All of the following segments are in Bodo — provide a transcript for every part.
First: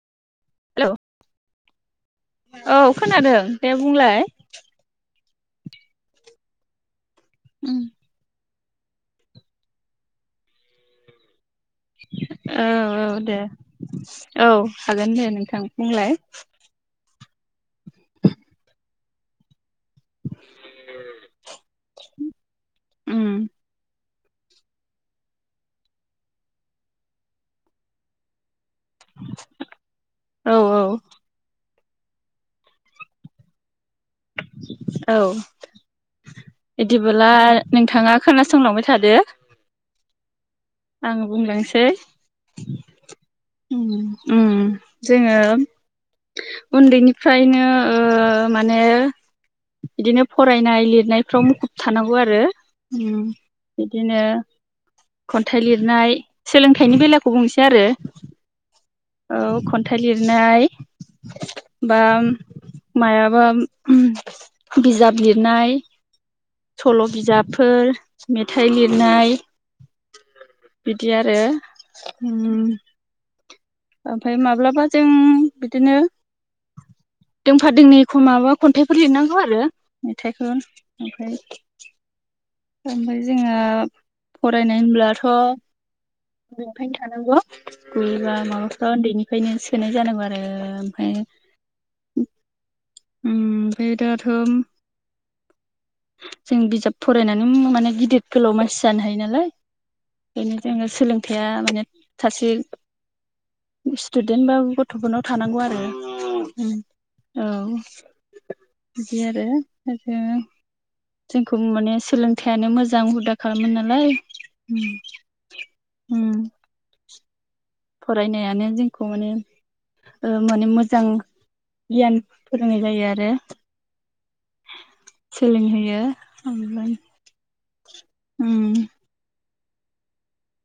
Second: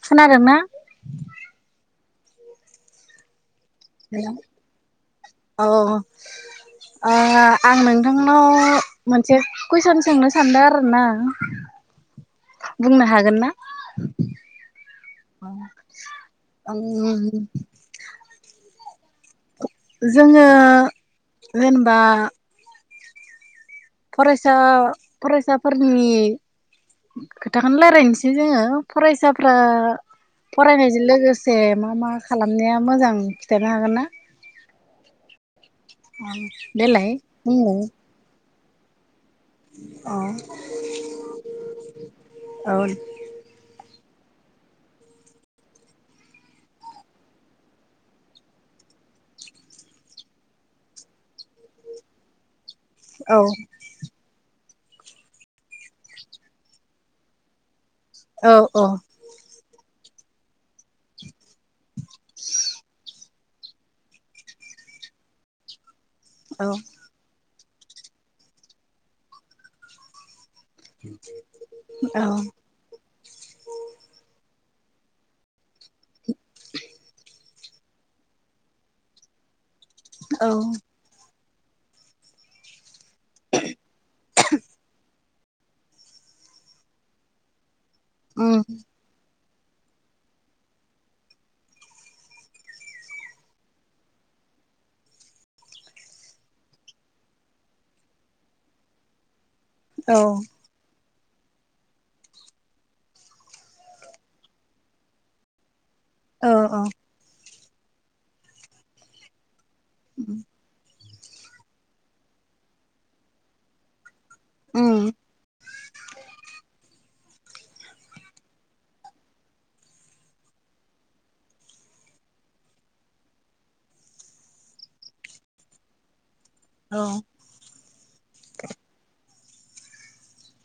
[inaudible] खोनादों ना हेलौ औ खोनादों दे बुंलाय औ औ औ ओ उम आं नोंथांनाव मोनसे कुइसन सोंनो सानदों आरो ना औ औ दे औ हागोन दे नोंथां बुंलाय ओम जोङो जेनेबा उम फरायसा फरायसाफोरनि खोथाखौनो रायलायनोसै जोङो फरायसाफ्रा औ औ फरायनायजों लोगोसे मा मा खालामनाया मोजां खिथानो हागोन ना औ देलाय बिदिबोला बुंलाय नोंथाङा खोना संलांबाय थादो औ आं बुंलांनोसै औ उम उम जोङो उन्दैनिफ्रायनो ओ माने बिदिनो फरायनाय लिरनाय फ्राव मुखुब थानांगौ आरो उम औ बिदिनो खन्थाइ लिरनाय सोलोंथाइनि बेलाखौ बुंनोसै आरो औ औ औ खन्थाइ लिर नाय बा माया बा बिजाब लिरनाय औ सल बिजाब फोर मेथाइ लिरनाय बिदि आरो औ उम ओमफ्राय माब्लाबा जों बिदिनो दोंफा दोंनैखौ माबा खन्थाइफोर लिरनांगौ आरो औ मेथाइखौ ओमफ्राय [inaudible] ओमफ्राय जोंहा फरायनाय होनब्ला अ [unintelligible] [unintelligible] उन्दैनिफ्रायनो [unintelligible] आरो ओमफ्राय उम [unintelligible] जों बिजाब फरायनानै माने गिदिर गोलाव मानसि जानो हायो नालाय बेनो जोङो सोलों थाइया माने सासे स्टुदेन्ट बा गथफोरनाव थानांगौ आरो औ औ औ बिदि आरो आरो जोंखौ माने सोलोंथाइयानो मोजां हुदा खालामो नालाय उम उम फरायनायानो जोंखौ माने ओ माने मोजां गियान फोरोंनाय जायो आरो सोलोंहोयो औ [unintelligible] ओम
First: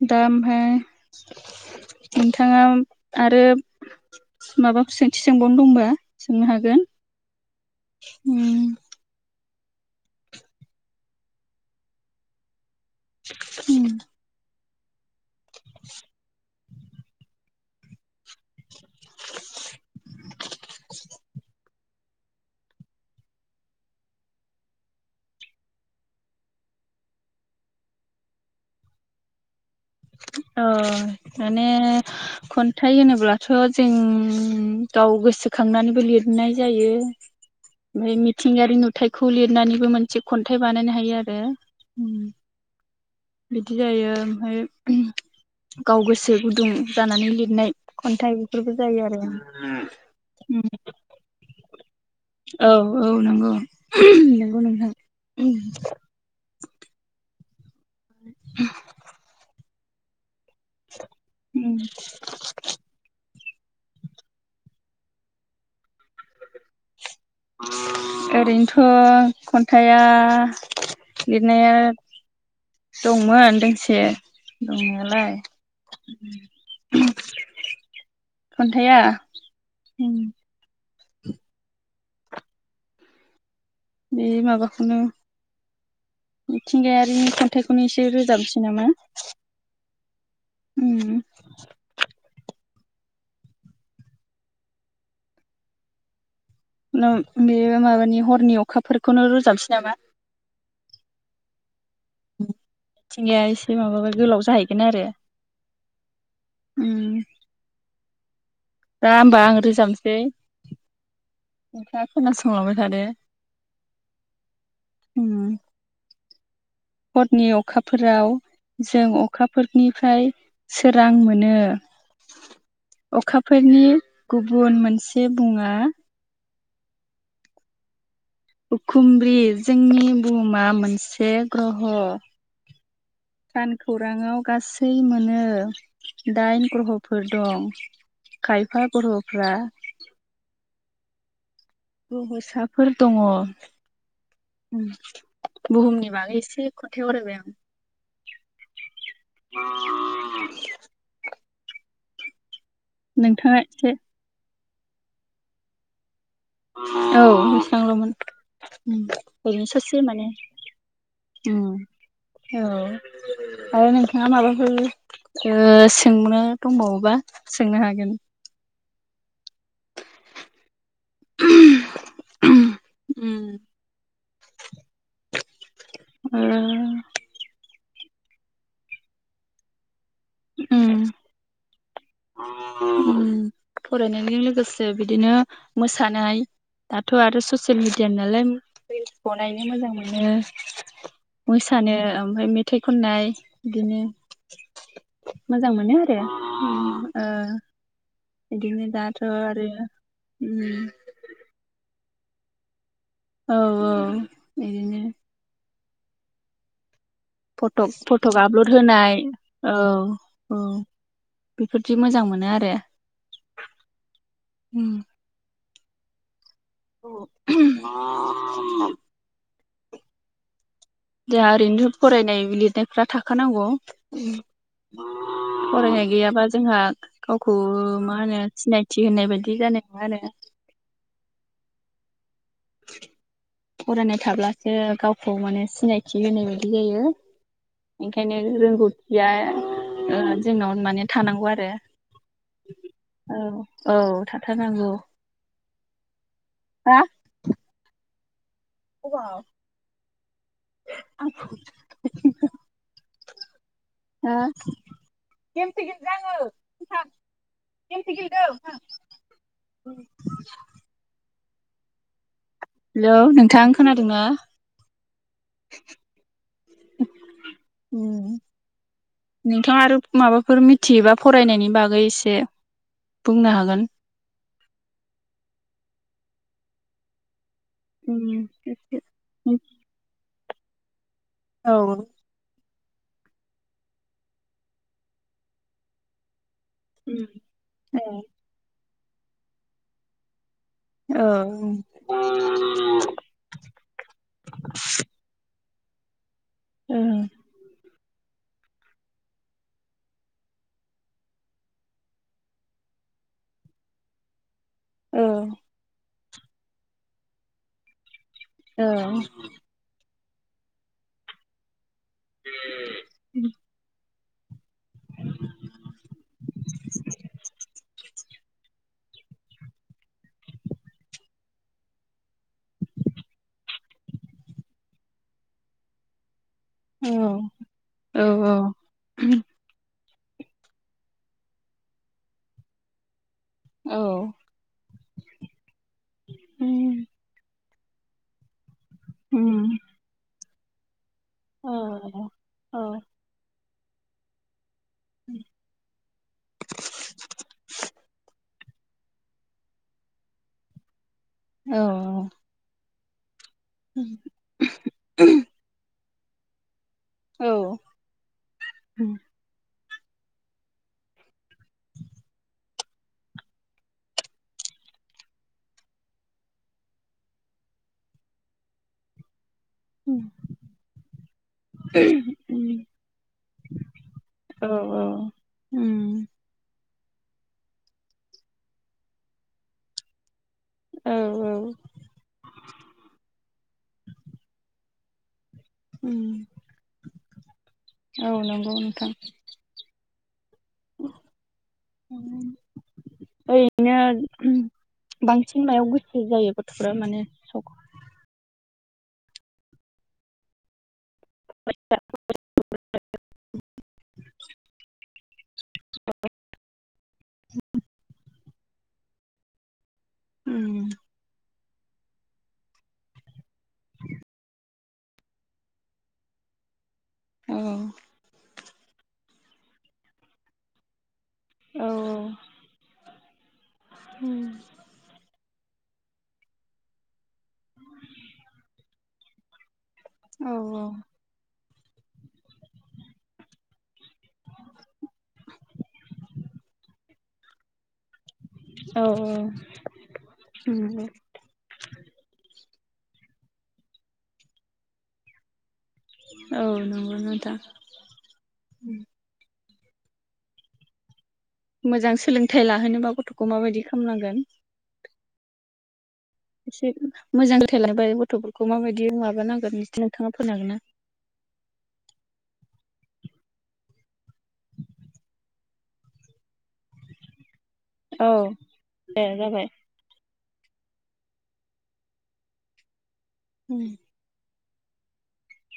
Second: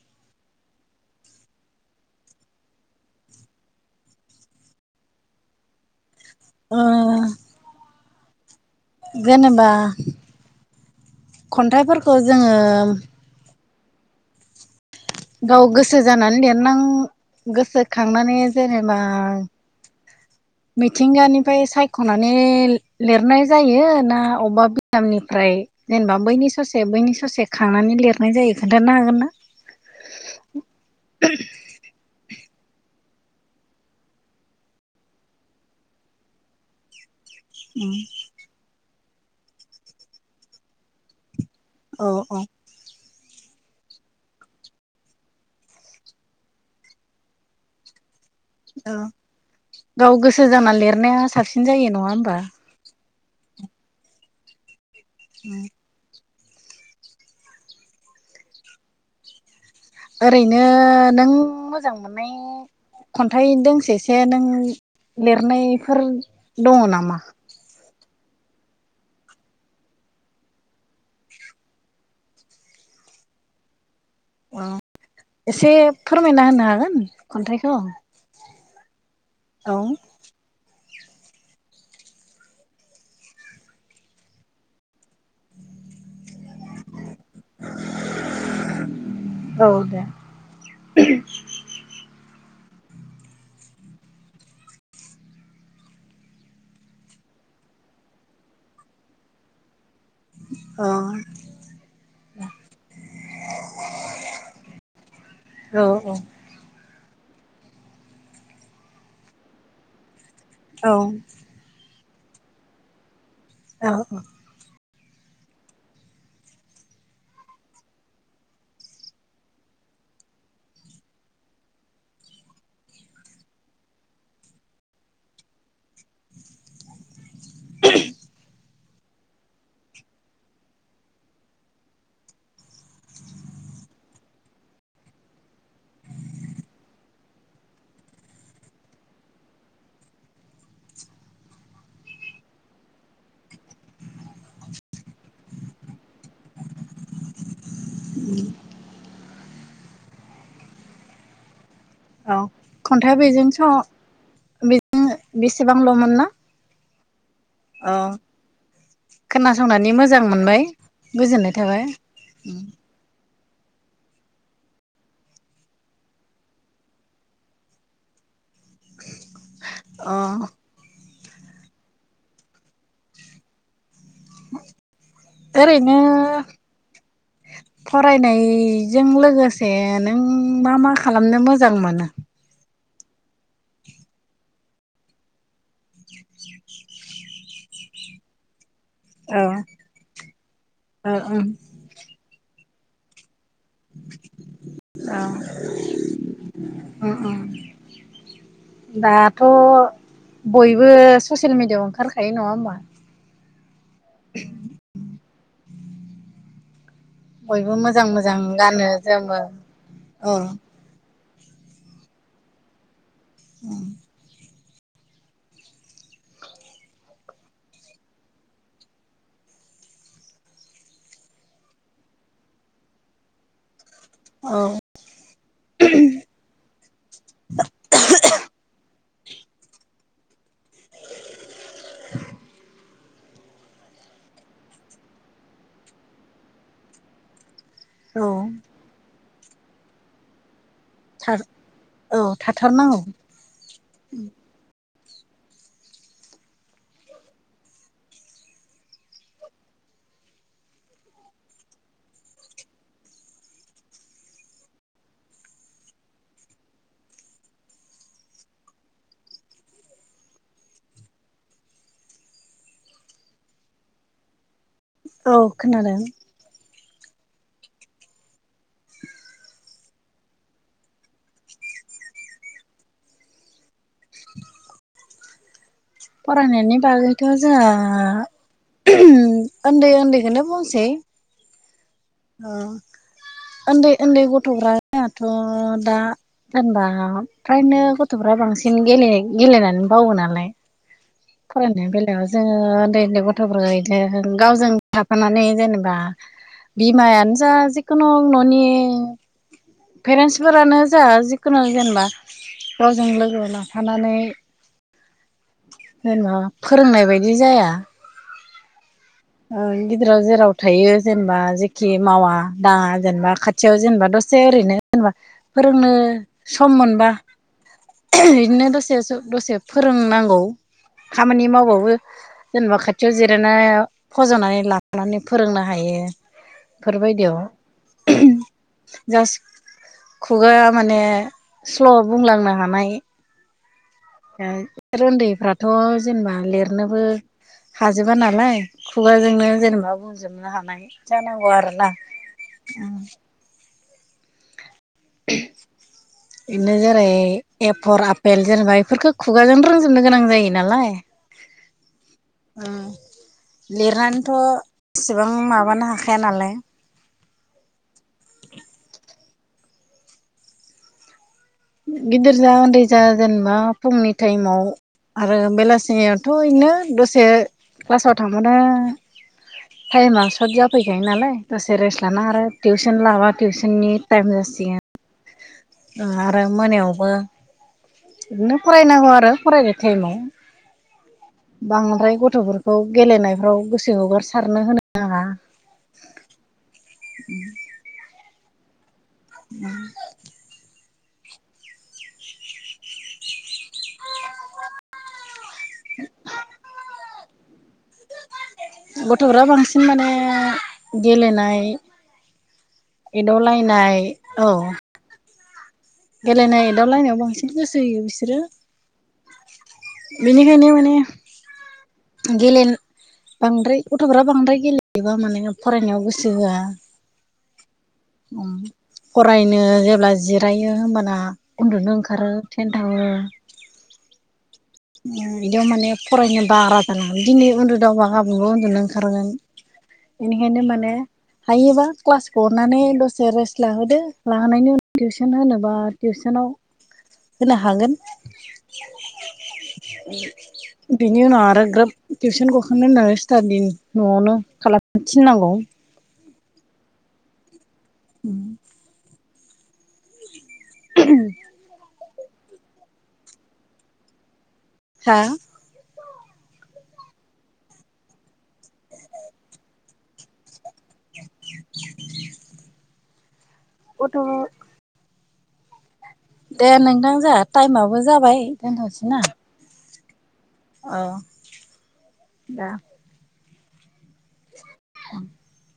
दा ओमफाय नोंथाङा आरो माबाखौ सोंथि सोंबावनो दंबा सोंनो हागोन ओ हम जेनेबा खन्थाइफोरखौ जोङो हम गाव गोसो जानानै लिर नां गोसोखांनानै जेनेबा मिथिंगानिफ्राय सायख'नानै लिरनाय जायो ना अबेबा बिदामनिफ्राय जेनेबा बैनि ससे बैनि ससे खांनानै लिरनाय जायो खोन्थानो हागोन ना अ माने खन्थाइ होनोब्ला अब्लाथ' जों गाव गोसोखांनानैबो लिरनाय जायो बे मिथिंगारि नु थाइखौ लिरनानैबो मोनसे खन्थाइ बानायनो हायो आरो औ औ बिदि जायो ओमफाय गाव गोसो गुदुं जानानै लिरनाय खन्थाइ बेफोरबो औ जायो आरो गाव गोसो जा लिरनाया साबसिन जायो नङा होमबा औ औ नंगौ नंगौ नोंथां ओम [inaudible] ओरैनो नों मोजां मोननाय खन न्थाइ दोंसेसो नों लिरनायफोर दङ नामा? ओरैनोथ' खन्थाइया लिरनाया दंमोन दोंसे औ दंनायालाय एसे फोरमायना होनो हागोन खन्थाइखौ खन्थाया औ [inaudible] बे माबाखौनो मिथिंगायारिनि खन्थाइखौनो एसे रोजाबनोसै नामा औ दे ओं नोम बेयो माबानि हरनि अखाफोरखौनो रोजाबसै नामा औ मिथिंगाया एसे माबाबा गोलाव जाहैगोन आरो औ औ ओम दा होमबा आं रोजाबसै दे औ नोंथाङा खोनासंलांबाय थादो औ औ ओम हरनि अखाफोराव जों अखाफोरनिफ्राय सोरां मोनो अखाफोरनि गुबुन मोनसे मुङा उखुमब्रि जोंनि बुहुमा मोनसे ग्रह सान खौराङाव गासै मोनो दाइन ग्रहफोर दं खायफा ग्रहफोरा ग्रह'साफोर दङ ओं बुहुमनि बागै एसे खन्थाय आवरायबाय आं ओम [inaudible] औ खन्थाइ बेजों नोंथाङा एसे स बे ओं बेसेबांल'मोन ना औ अ बेसांल'मोन ओरैनो खोनासंनानै सासे मोजां माने मोनबाय गोजोननाय थाबाय ओम औ आरो नोंथाङा माबाफोर ओ सोंनो दंबावोबा सोंनो हागोन ओ [inaudible] ओम ओरैनो ओ फरायनायजों लोगोसेनो नों मा मा उम खालामनो मोजां मोनो? फरायनायजों लोगोसे बिदिनो मोसानाय दाथ' आरो ससियेल मिडिया नालाय रिलस औ बनायनो मोजां मोनो औ मोसानो ओमफ्राय मे थाइ खननाय बिदिनो औ मोजां मोनो आरो उम उम बिदिनो दाथ आरो उम बयबो ससियेल मिडिया ओंखारखायो नङा होमबा औ औ बिदिनो बयबो फटक मोजां मोजां फटक आपलड गानो होनाय जोमो औ औ बेफोरदि मोजां मोनो आरो [inaudible] ओम [inaudible] जोंहा ओरैनोथ फरायनाय लिरनायफ्रा थाखानांगौ औ फरायनाय गैयाबा जोंहा गावखौ मा होनो सिनायथि बि होननाय बायदि जानाय नङा आरो। [inaudible] फरायनाय थाब्लासो गावखौ माने सिनायथि होनाय बायदि जायो। ओंखायनो रोंगौथिया। जोंनाव। माने थार थानांगौ आरो औ थाथारनांगौ औ औ थाथारनांगौ हा। [unintelligible] हो गेमसो गेलदों आङो गेमसो गेलदों हेलौ नोंथां खोनादोंना। औ खोनादों। उम नोंथाङा आरो माबाफोर मिथियोबा फरायनायनि बागै एसे बुंनो हागोन। [inaudible] फरायनायनि बागैथ जों उन्दै उन्दैखौनो बुंसै औ‌। ओ उन्दै उन्दै गथ'फ्राथ जोंहाथ' दा जेनेबा फ्रायनो गथ'फ्रा बांसिन गेल गेलेनानै बावो नालाय औ फरायनाय बेलायाव जोङो उन्दै उन्दै गथ'फोरा बिदि गावजों थाफानानै जेनेबा बा। बिमायानो जा। जिखुनु ननि पेरेन्टसफोरानो जा जिखुनु जेनेबा गावजों लोगो लाफानानै औ। जेनेबा फोरोंनाय बायदि जाया औ। गेराव जेराव थायो जेनेबा खि मावा दाङा जेनेबा खाथियाव जेनेबा दस दसे ओरैनो जेनेबा फोरोंनो सम मोनबा बिदिनो दसे दसे फोरोंनांगौ खामानि मावबावो जेनेबा खाथियाव जिरायनाय फज'नानै लाबानानै फोरोंनो हायो। औ बेफोरबायदियाव औ औ। खुगाया माने स्ल' बुंलांनो हानाय। औ। आरन्दैफ्रा थ' जेनेबा लिरनोबो हाजोबा नालाय खुगाजोंनो उम जेनेबा बुंजोबनो हा नाय जानांगौ औ आरोना। औ उम। बेनो जेरै एपर आपेल जेनेबा इफोरखौ खुगाजों रोंजोबनो गोनां जायो नालाय औ औ। [inaudible] उम लिरनानैथ' एसेबां माबानो हा खाया नालाय। औ उम। गिदिर जा उन्दै जा जेनेबा फुंनि टायेमाव आरो बेलासिनियावथ' बिदिनो दसे क्लासाव थांबानो टायेमा सर्ट जाफैखायो नालाय दसे रेस्ट लाना आरो टिउसन लाबा टिउसननि टायेम जासिगोन। औ ओ मोनायावबो बिदिनो फरायनांगौ आरो फरायनाय टायेमाव। बांद्राय गथ'फोरखौ गेलेनायफ्राव गोसो हगारसारनो होनो नाङा। उम। [inaudible] औ नोंगौ नोंथां। [inaudible] ओ रैनो बिदिनो बांसिन मायाव गोसो जायो गथ'फोरा माने? सख गथ'फोरा बांसिन माने गेलेनाय एदावलायनाय औ गेलेनाय एदावलायनायाव बांसिन गोसो होयो बिसोरो। बिनिखायनो माने औ गेले बांद्राय गथ'फोरा बांद्राय गेलेयोबा माने फरायनायाव गोसो होआ। औ। फरायनो जेब्ला जिरायो होमबाना औ उन्दुनो ओंखारो थेनथ'ओ उम। बिदियाव माने फरायनो बाग्रा जानांगोन दिनै उन्दुदावबा गाबोनबो उन्दुनो ओंखारगोन। औ इनिखायनो माने हायोबा क्लासखौ गनानै दसे रेस्ट लाहोदो लाहोनायनि उनाव टिउसन होनोबा टिउसनाव होनो हागोन। औ नंगौ बिनि उनाव आरो ग्रोब टिउसन गखां बेनो होननानै स्टाडि न'आवनो खालाम थिननांगौ औ नंगौ नोंथां उम [inaudible] मोजां सोलोंथाइ लाहोनोबा गथ'खौ माबायदि खालामनांगोन? हा एसे मोजां रोंथाइ लायोबा गथ'फोरखौ माबायदि माबानांगोन बिदि नोंथाङा फोन हागोन ना? [inaudible] गथ' [inaudible] दे नोंथां जोंहा टाइमाबो हागोन ना औ जाबाय दोनथ'सै ना दे जाबाय औ दा उम औ